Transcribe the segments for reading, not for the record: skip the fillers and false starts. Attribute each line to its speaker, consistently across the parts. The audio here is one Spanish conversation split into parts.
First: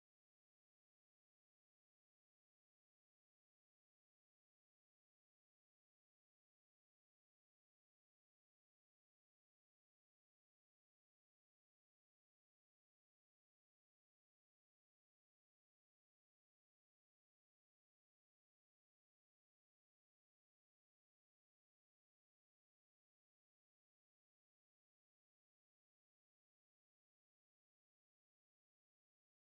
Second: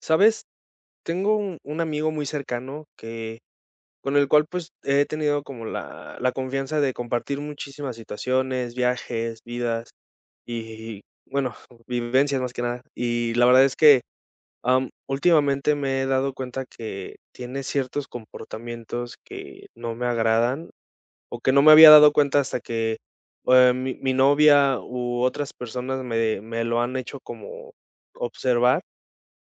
Speaker 1: ¿Sabes? Tengo un amigo muy cercano que con el cual pues he tenido como la confianza de compartir muchísimas situaciones, viajes, vidas y bueno, vivencias más que nada. Y la verdad es que últimamente me he dado cuenta que tiene ciertos comportamientos que no me agradan o que no me había dado cuenta hasta que mi novia u otras personas me lo han hecho como observar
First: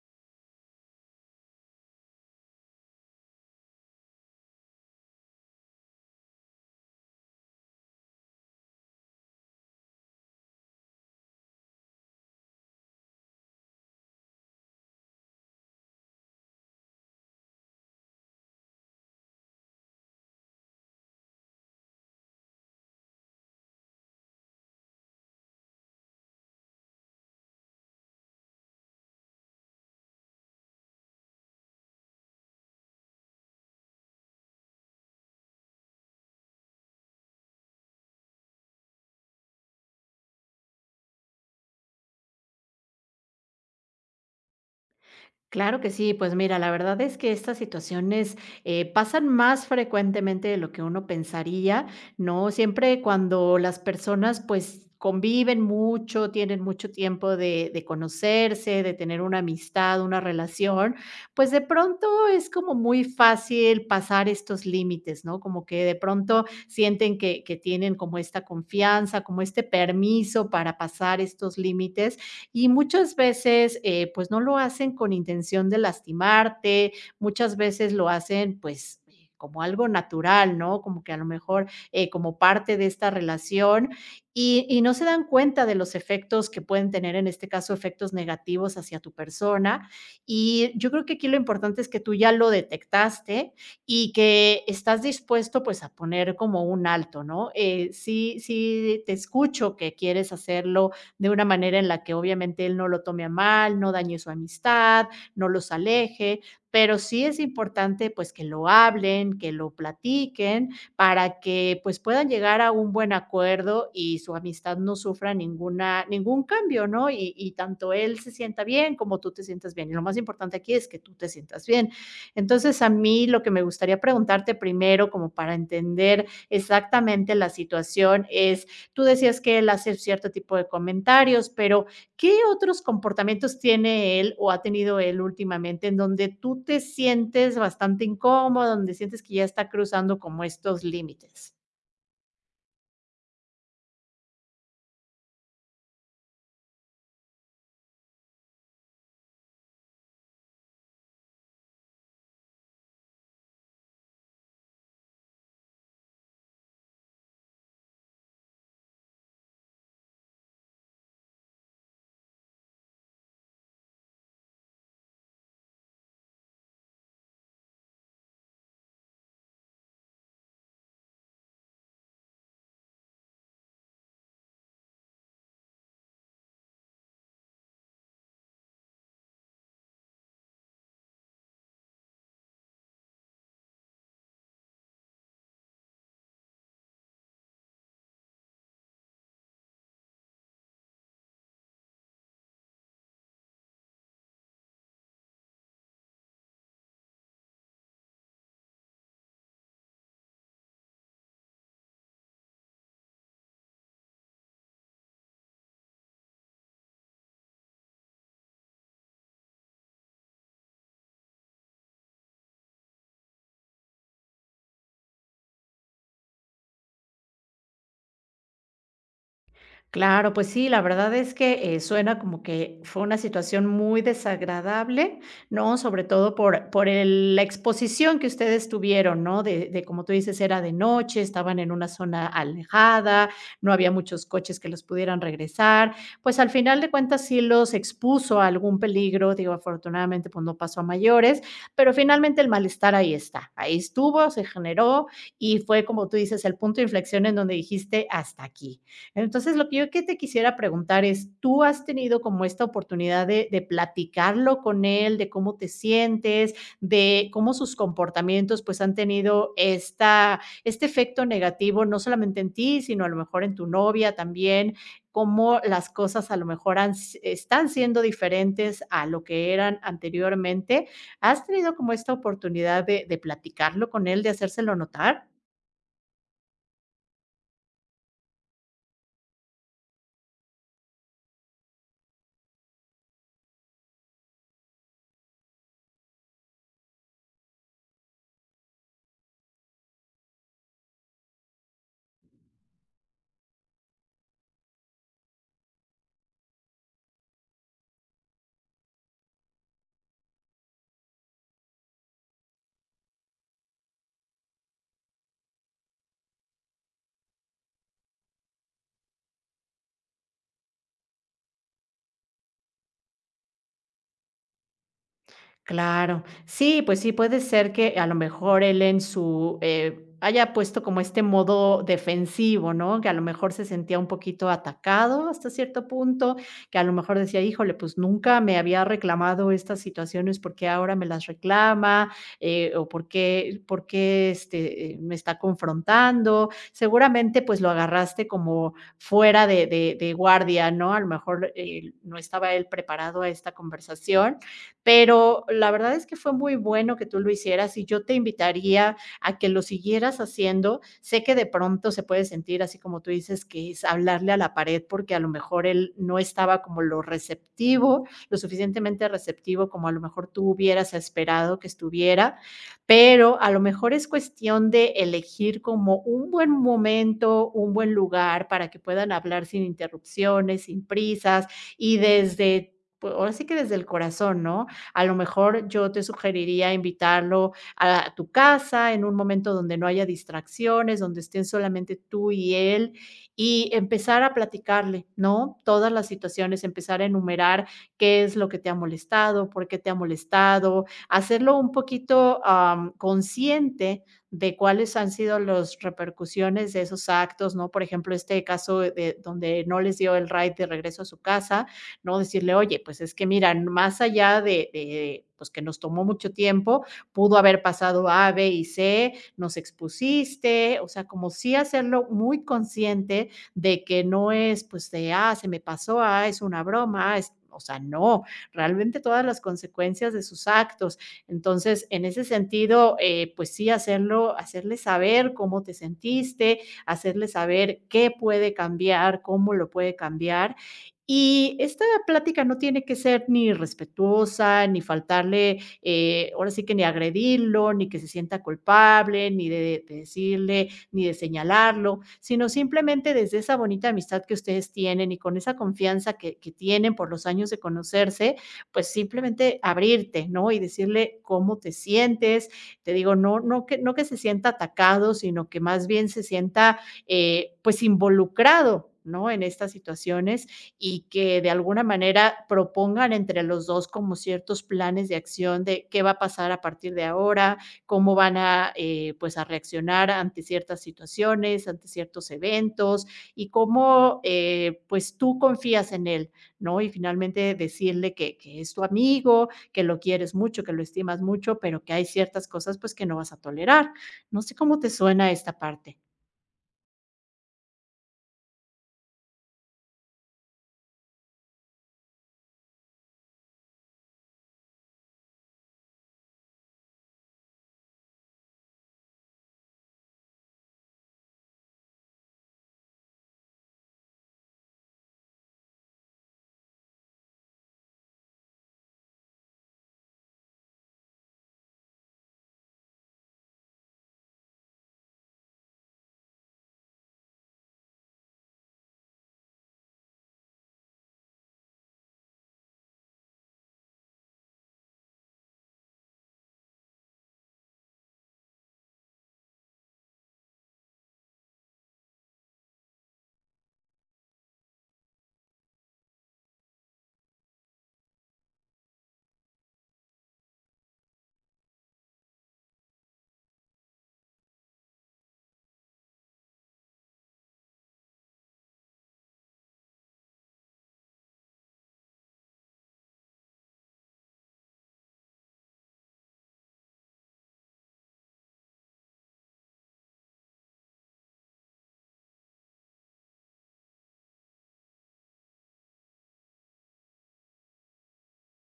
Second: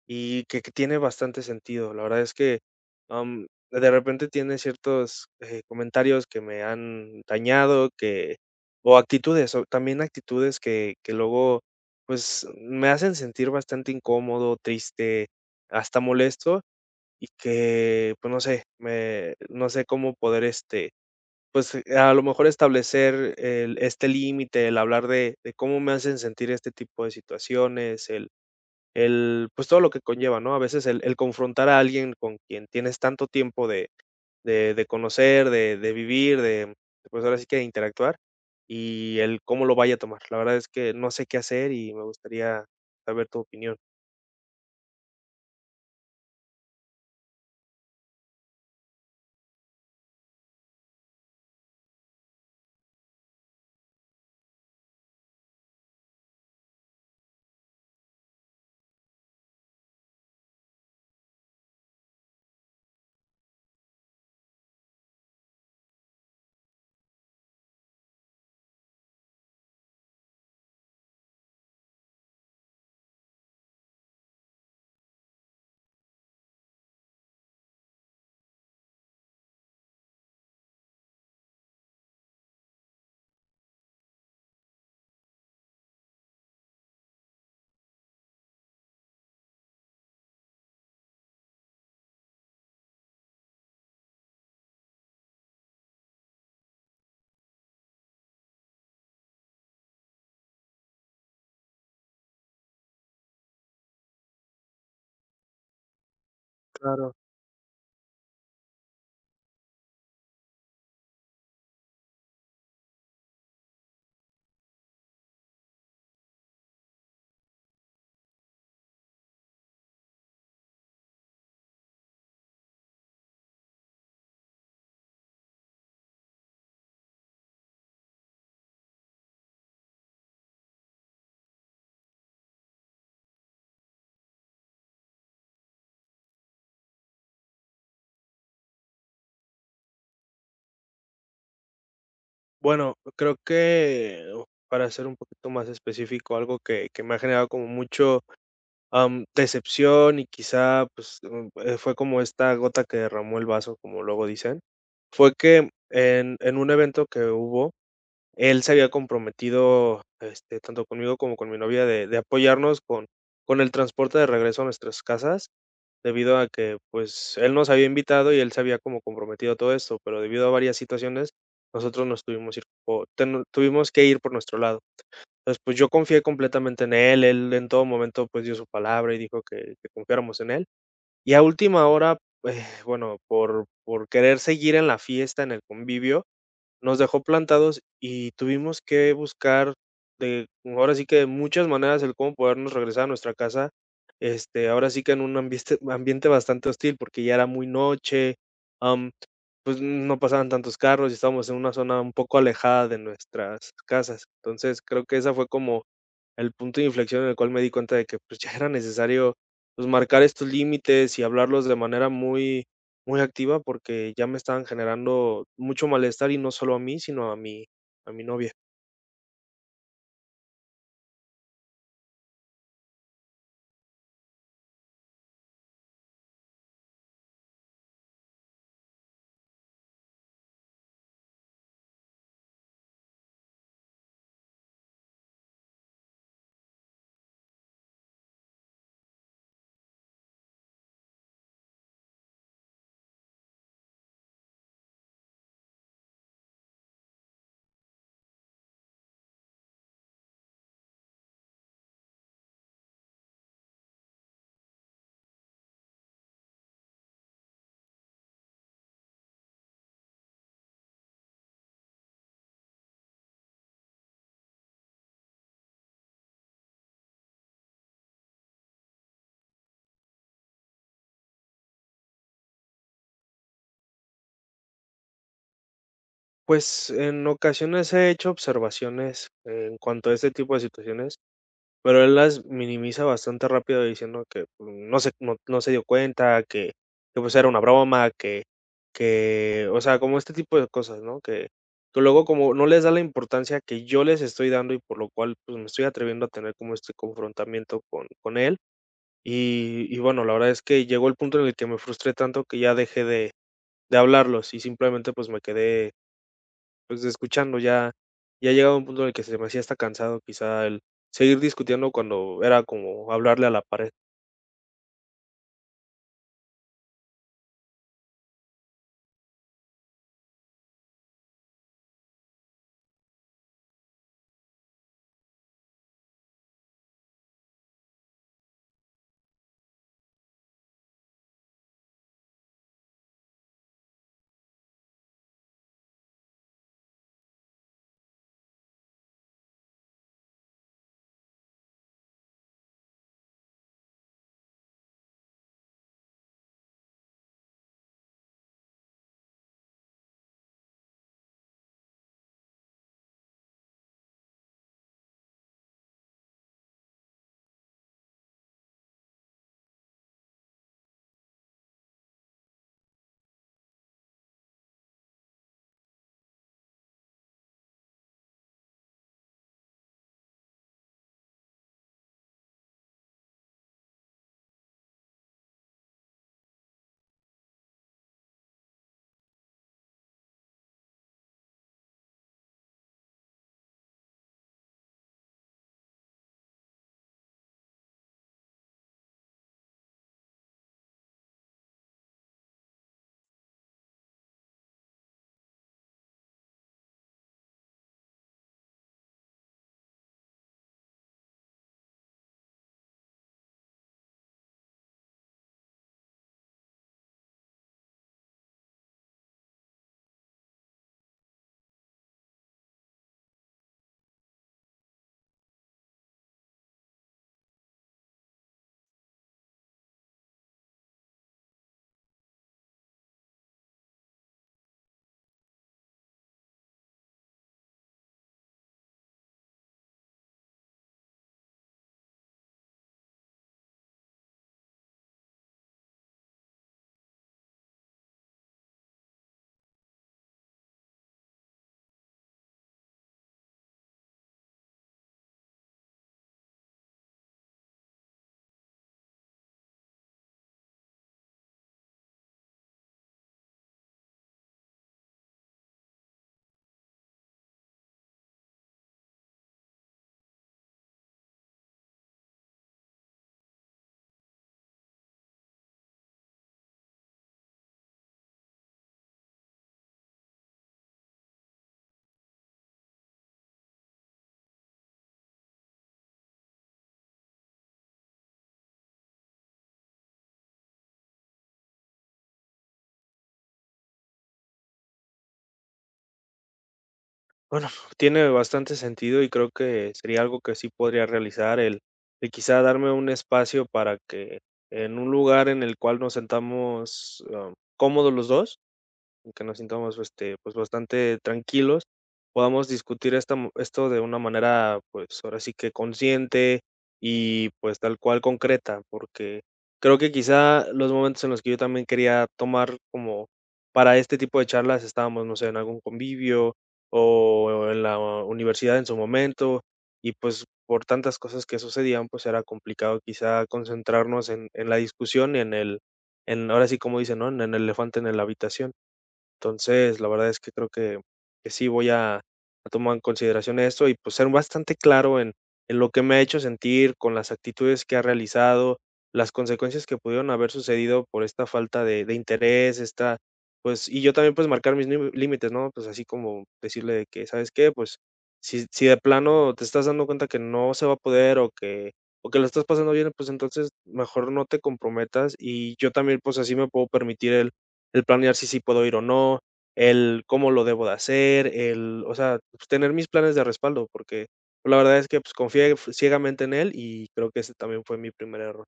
Speaker 1: y que tiene bastante sentido. La verdad es que, de repente tiene ciertos, comentarios que me han dañado, que o actitudes, o también actitudes que luego, pues, me hacen sentir bastante incómodo, triste, hasta molesto, y que, pues, no sé, me no sé cómo poder, pues, a lo mejor establecer el este límite, el hablar de cómo me hacen sentir este tipo de situaciones, pues, todo lo que conlleva, ¿no? A veces el confrontar a alguien con quien tienes tanto tiempo de conocer, de vivir, de, pues, ahora sí que de interactuar, y el cómo lo vaya a tomar. La verdad es que no sé qué hacer y me gustaría saber tu opinión.
Speaker 2: Claro que sí, pues mira, la verdad es que estas situaciones pasan más frecuentemente de lo que uno pensaría, ¿no? Siempre cuando las personas pues conviven mucho, tienen mucho tiempo de conocerse, de tener una amistad, una relación, pues de pronto es como muy fácil pasar estos límites, ¿no? Como que de pronto sienten que tienen como esta confianza, como este permiso para pasar estos límites y muchas veces, pues, no lo hacen con intención de lastimarte, muchas veces lo hacen, pues, como algo natural, ¿no? Como que a lo mejor, como parte de esta relación y no se dan cuenta de los efectos que pueden tener, en este caso, efectos negativos hacia tu persona. Y yo creo que aquí lo importante es que tú ya lo detectaste y que estás dispuesto, pues, a poner como un alto, ¿no? Sí, sí te escucho que quieres hacerlo de una manera en la que obviamente él no lo tome a mal, no dañe su amistad, no los aleje, pero
Speaker 1: Claro.
Speaker 2: sí es importante pues que lo hablen, que lo platiquen para que pues puedan llegar a un buen acuerdo y su amistad no sufra ninguna, ningún cambio, ¿no? Y tanto él se sienta bien como tú te sientas bien. Y lo más importante aquí es que tú te sientas bien. Entonces, a mí lo que me gustaría preguntarte primero como para entender exactamente la situación es: tú decías que él hace cierto tipo de comentarios, pero ¿qué otros comportamientos tiene él o ha tenido él últimamente en donde tú te sientes bastante incómodo, donde sientes que ya está cruzando como estos límites?
Speaker 1: Bueno, creo que, para ser un poquito más específico, algo que me ha generado como mucho, decepción y quizá, pues, fue como esta gota que derramó el vaso, como luego dicen. Fue que en un evento que hubo, él se había comprometido, este, tanto conmigo como con mi novia, de apoyarnos con el transporte de regreso a nuestras casas, debido a que, pues, él nos había invitado y él se había como comprometido a todo esto, pero debido a varias situaciones, nosotros nos tuvimos ir po ten tuvimos que ir por nuestro lado. Entonces, pues, yo confié completamente en él, él en todo momento, pues, dio su palabra y dijo que confiáramos en él. Y a última hora, bueno, por querer seguir en la fiesta, en el convivio, nos dejó plantados y tuvimos que buscar de ahora sí que de muchas maneras el cómo podernos regresar a nuestra casa, este, ahora sí que en un ambiente ambiente bastante hostil, porque ya era muy noche, am, pues, no pasaban tantos carros y estábamos en una zona un poco alejada de nuestras casas. Entonces, creo que esa fue como el punto de inflexión en el cual me di cuenta de que, pues, ya era necesario, pues, marcar estos límites y hablarlos de manera muy muy activa, porque ya me estaban generando mucho malestar, y no solo a mí, sino a mi novia.
Speaker 2: Claro, pues sí, la verdad es que, suena como que fue una situación muy desagradable, ¿no? Sobre todo por el la exposición que ustedes tuvieron, ¿no? De, como tú dices, era de noche, estaban en una zona alejada, no había muchos coches que los pudieran regresar. Pues, al final de cuentas, sí los expuso a algún peligro, digo, afortunadamente, pues, no pasó a mayores, pero finalmente el malestar ahí está, ahí estuvo, se generó y fue, como tú dices, el punto de inflexión en donde dijiste: "Hasta aquí". Entonces, lo que yo que te quisiera preguntar es, ¿tú has tenido como esta oportunidad de platicarlo con él, de cómo te sientes, de cómo sus comportamientos pues han tenido esta, este efecto negativo, no solamente en ti, sino a lo mejor en tu novia también? Cómo las cosas a lo mejor han están siendo diferentes a lo que eran anteriormente. ¿Has tenido como esta oportunidad de platicarlo con él, de hacérselo notar?
Speaker 1: Pues, en ocasiones he hecho observaciones en cuanto a este tipo de situaciones. Pero él las minimiza bastante rápido diciendo que pues, no se dio cuenta, que, pues, era una broma, que, o sea, como este tipo de cosas, ¿no? Que luego como no les da la importancia que yo les estoy dando y por lo cual, pues, me estoy atreviendo a tener como este confrontamiento con él. Y bueno, la verdad es que llegó el punto en el que me frustré tanto que ya dejé de hablarlos y simplemente, pues, me quedé pues, escuchando ya ya llegaba un punto en el que se me hacía hasta cansado quizá el seguir discutiendo cuando era como hablarle a la pared.
Speaker 2: Claro. Sí, pues sí, puede ser que a lo mejor él en su haya puesto como este modo defensivo, ¿no? Que a lo mejor se sentía un poquito atacado hasta cierto punto, que a lo mejor decía, híjole, pues nunca me había reclamado estas situaciones, ¿por qué ahora me las reclama? O por qué este, me está confrontando. Seguramente pues lo agarraste como fuera de guardia, ¿no? A lo mejor no estaba él preparado a esta conversación, pero la verdad es que fue muy bueno que tú lo hicieras y yo te invitaría a que lo siguieras haciendo. Sé que de pronto se puede sentir así como tú dices, que es hablarle a la pared porque a lo mejor él no estaba como lo receptivo, lo suficientemente receptivo como a lo mejor tú hubieras esperado que estuviera, pero a lo mejor es cuestión de elegir como un buen momento, un buen lugar para que puedan hablar sin interrupciones, sin prisas y desde pues, ahora sí que desde el corazón, ¿no? A lo mejor yo te sugeriría invitarlo a tu casa en un momento donde no haya distracciones, donde estén solamente tú y él y empezar a platicarle, ¿no? Todas las situaciones, empezar a enumerar qué es lo que te ha molestado, por qué te ha molestado, hacerlo un poquito consciente de cuáles han sido las repercusiones de esos actos, ¿no? Por ejemplo, este caso de donde no les dio el ride de regreso a su casa, ¿no? Decirle, oye, pues es que mira, más allá pues que nos tomó mucho tiempo, pudo haber pasado A, B y C, nos expusiste, o sea, como sí hacerlo muy consciente de que no es, pues, de, ah, se me pasó, ah, es una broma, ah, es, o sea, no, realmente todas las consecuencias de sus actos. Entonces, en ese sentido, pues sí, hacerlo, hacerle saber cómo te sentiste, hacerle saber qué puede cambiar, cómo lo puede cambiar. Y es la plática no tiene que ser ni respetuosa, ni faltarle, ahora sí que ni agredirlo, ni que se sienta culpable, ni de, de decirle, ni de señalarlo, sino simplemente desde esa bonita amistad que ustedes tienen y con esa confianza que tienen por los años de conocerse, pues simplemente abrirte, ¿no? Y decirle cómo te sientes. Te digo, no que se sienta atacado, sino que más bien se sienta pues involucrado, ¿no? En estas situaciones y que de alguna manera propongan entre los 2 como ciertos planes de acción de qué va a pasar a partir de ahora, cómo van a, pues, a reaccionar ante ciertas situaciones, ante ciertos eventos y cómo, pues, tú confías en él, ¿no? Y finalmente decirle que es tu amigo, que lo quieres mucho, que lo estimas mucho, pero que hay ciertas cosas, pues, que no vas a tolerar. No sé cómo te suena esta parte.
Speaker 1: Bueno, tiene bastante sentido y creo que sería algo que sí podría realizar el quizá darme un espacio para que en un lugar en el cual nos sentamos, cómodos los 2. Que nos sintamos, este, pues, bastante tranquilos, podamos discutir esta mo esto de una manera, pues, ahora sí que consciente y, pues, tal cual concreta, porque creo que quizá los momentos en los que yo también quería tomar como para este tipo de charlas estábamos, no sé, en algún convivio o en la universidad en su momento, y, pues, por tantas cosas que sucedían, pues, era complicado quizá concentrarnos en la discusión y en ahora sí, como dicen, ¿no? En el elefante en la habitación. Entonces, la verdad es que creo que sí voy a tomar en consideración esto y, pues, ser bastante claro en lo que me ha hecho sentir, con las actitudes que ha realizado, las consecuencias que pudieron haber sucedido por esta falta de interés, esta pues, y yo también, pues, marcar mis límites, ¿no? Pues, así como decirle que: "¿Sabes qué? Pues, si de plano te estás dando cuenta que no se va a poder o que lo estás pasando bien, pues, entonces mejor no te comprometas", y yo también, pues, así me puedo permitir el planear si sí puedo ir o no, el cómo lo debo de hacer, el, o sea, pues, tener mis planes de respaldo, porque la verdad es que, pues, confié f ciegamente en él y creo que ese también fue mi primer error.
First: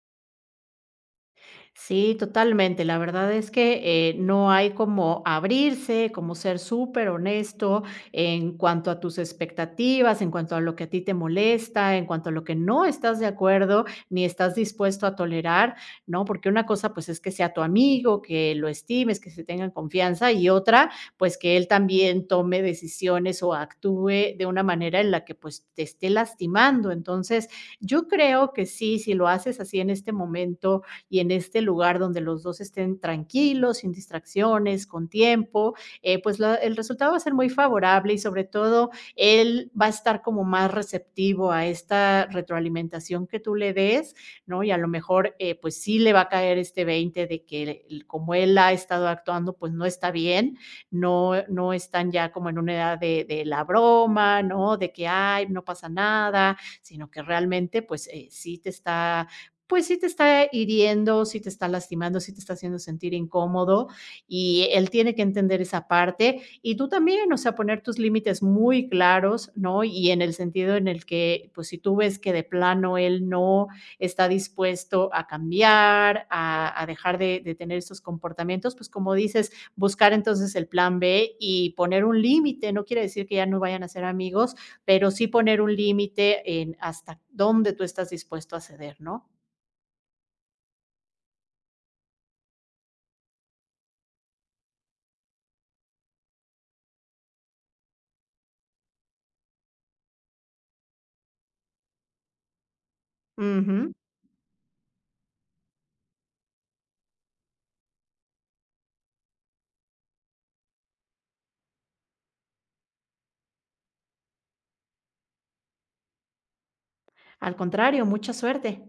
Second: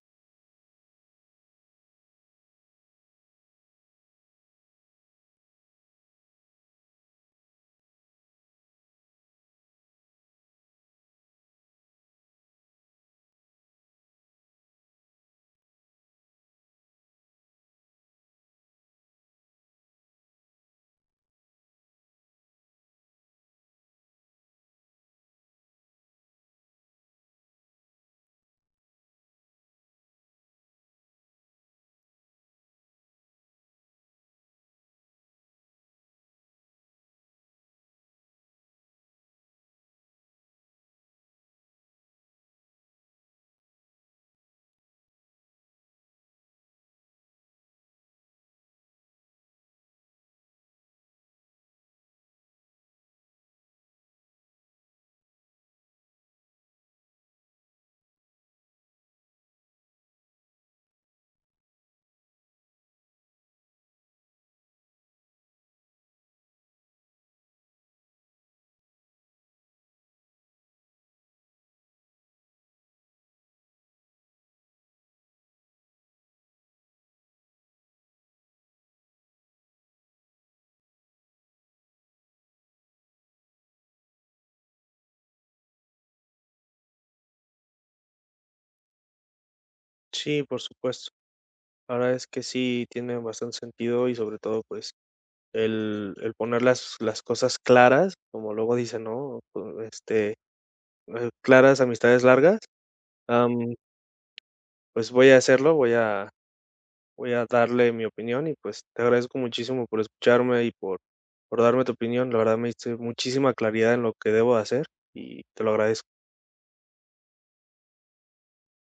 Speaker 2: Sí, totalmente. La verdad es que no hay como abrirse, como ser súper honesto en cuanto a tus expectativas, en cuanto a lo que a ti te molesta, en cuanto a lo que no estás de acuerdo ni estás dispuesto a tolerar, ¿no? Porque una cosa pues es que sea tu amigo, que lo estimes, que se tengan confianza y otra pues que él también tome decisiones o actúe de una manera en la que pues te esté lastimando. Entonces, yo creo que sí, si lo haces así en este momento y en este lugar donde los dos estén tranquilos, sin distracciones, con tiempo, pues la- el resultado va a ser muy favorable y sobre todo él va a estar como más receptivo a esta retroalimentación que tú le des, ¿no? Y a lo mejor pues sí le va a caer este 20 de que como él ha estado actuando, pues no está bien, no están ya como en una edad de la broma, ¿no? De que, ay, no pasa nada, sino que realmente pues sí te está pues sí te está hiriendo, sí te está lastimando, sí te está haciendo sentir incómodo y él tiene que entender esa parte y tú también, o sea, poner tus límites muy claros, ¿no? Y en el sentido en el que, pues si tú ves que de plano él no está dispuesto a cambiar, a dejar de tener estos comportamientos, pues como dices, buscar entonces el plan B y poner un límite, no quiere decir que ya no vayan a ser amigos, pero sí poner un límite en hasta dónde tú estás dispuesto a ceder, ¿no?
Speaker 1: Sí, por supuesto. La verdad es que sí tiene bastante sentido y sobre todo, pues, el poner las cosas claras, como luego dice, ¿no? Pues, este, claras amistades largas. am,
Speaker 2: Ujú.
Speaker 1: pues, voy a hacerlo, voy a darle mi opinión y pues te agradezco muchísimo por escucharme y por darme tu opinión. La verdad me diste muchísima claridad en lo que debo hacer y te lo agradezco.
Speaker 2: Al contrario, mucha suerte.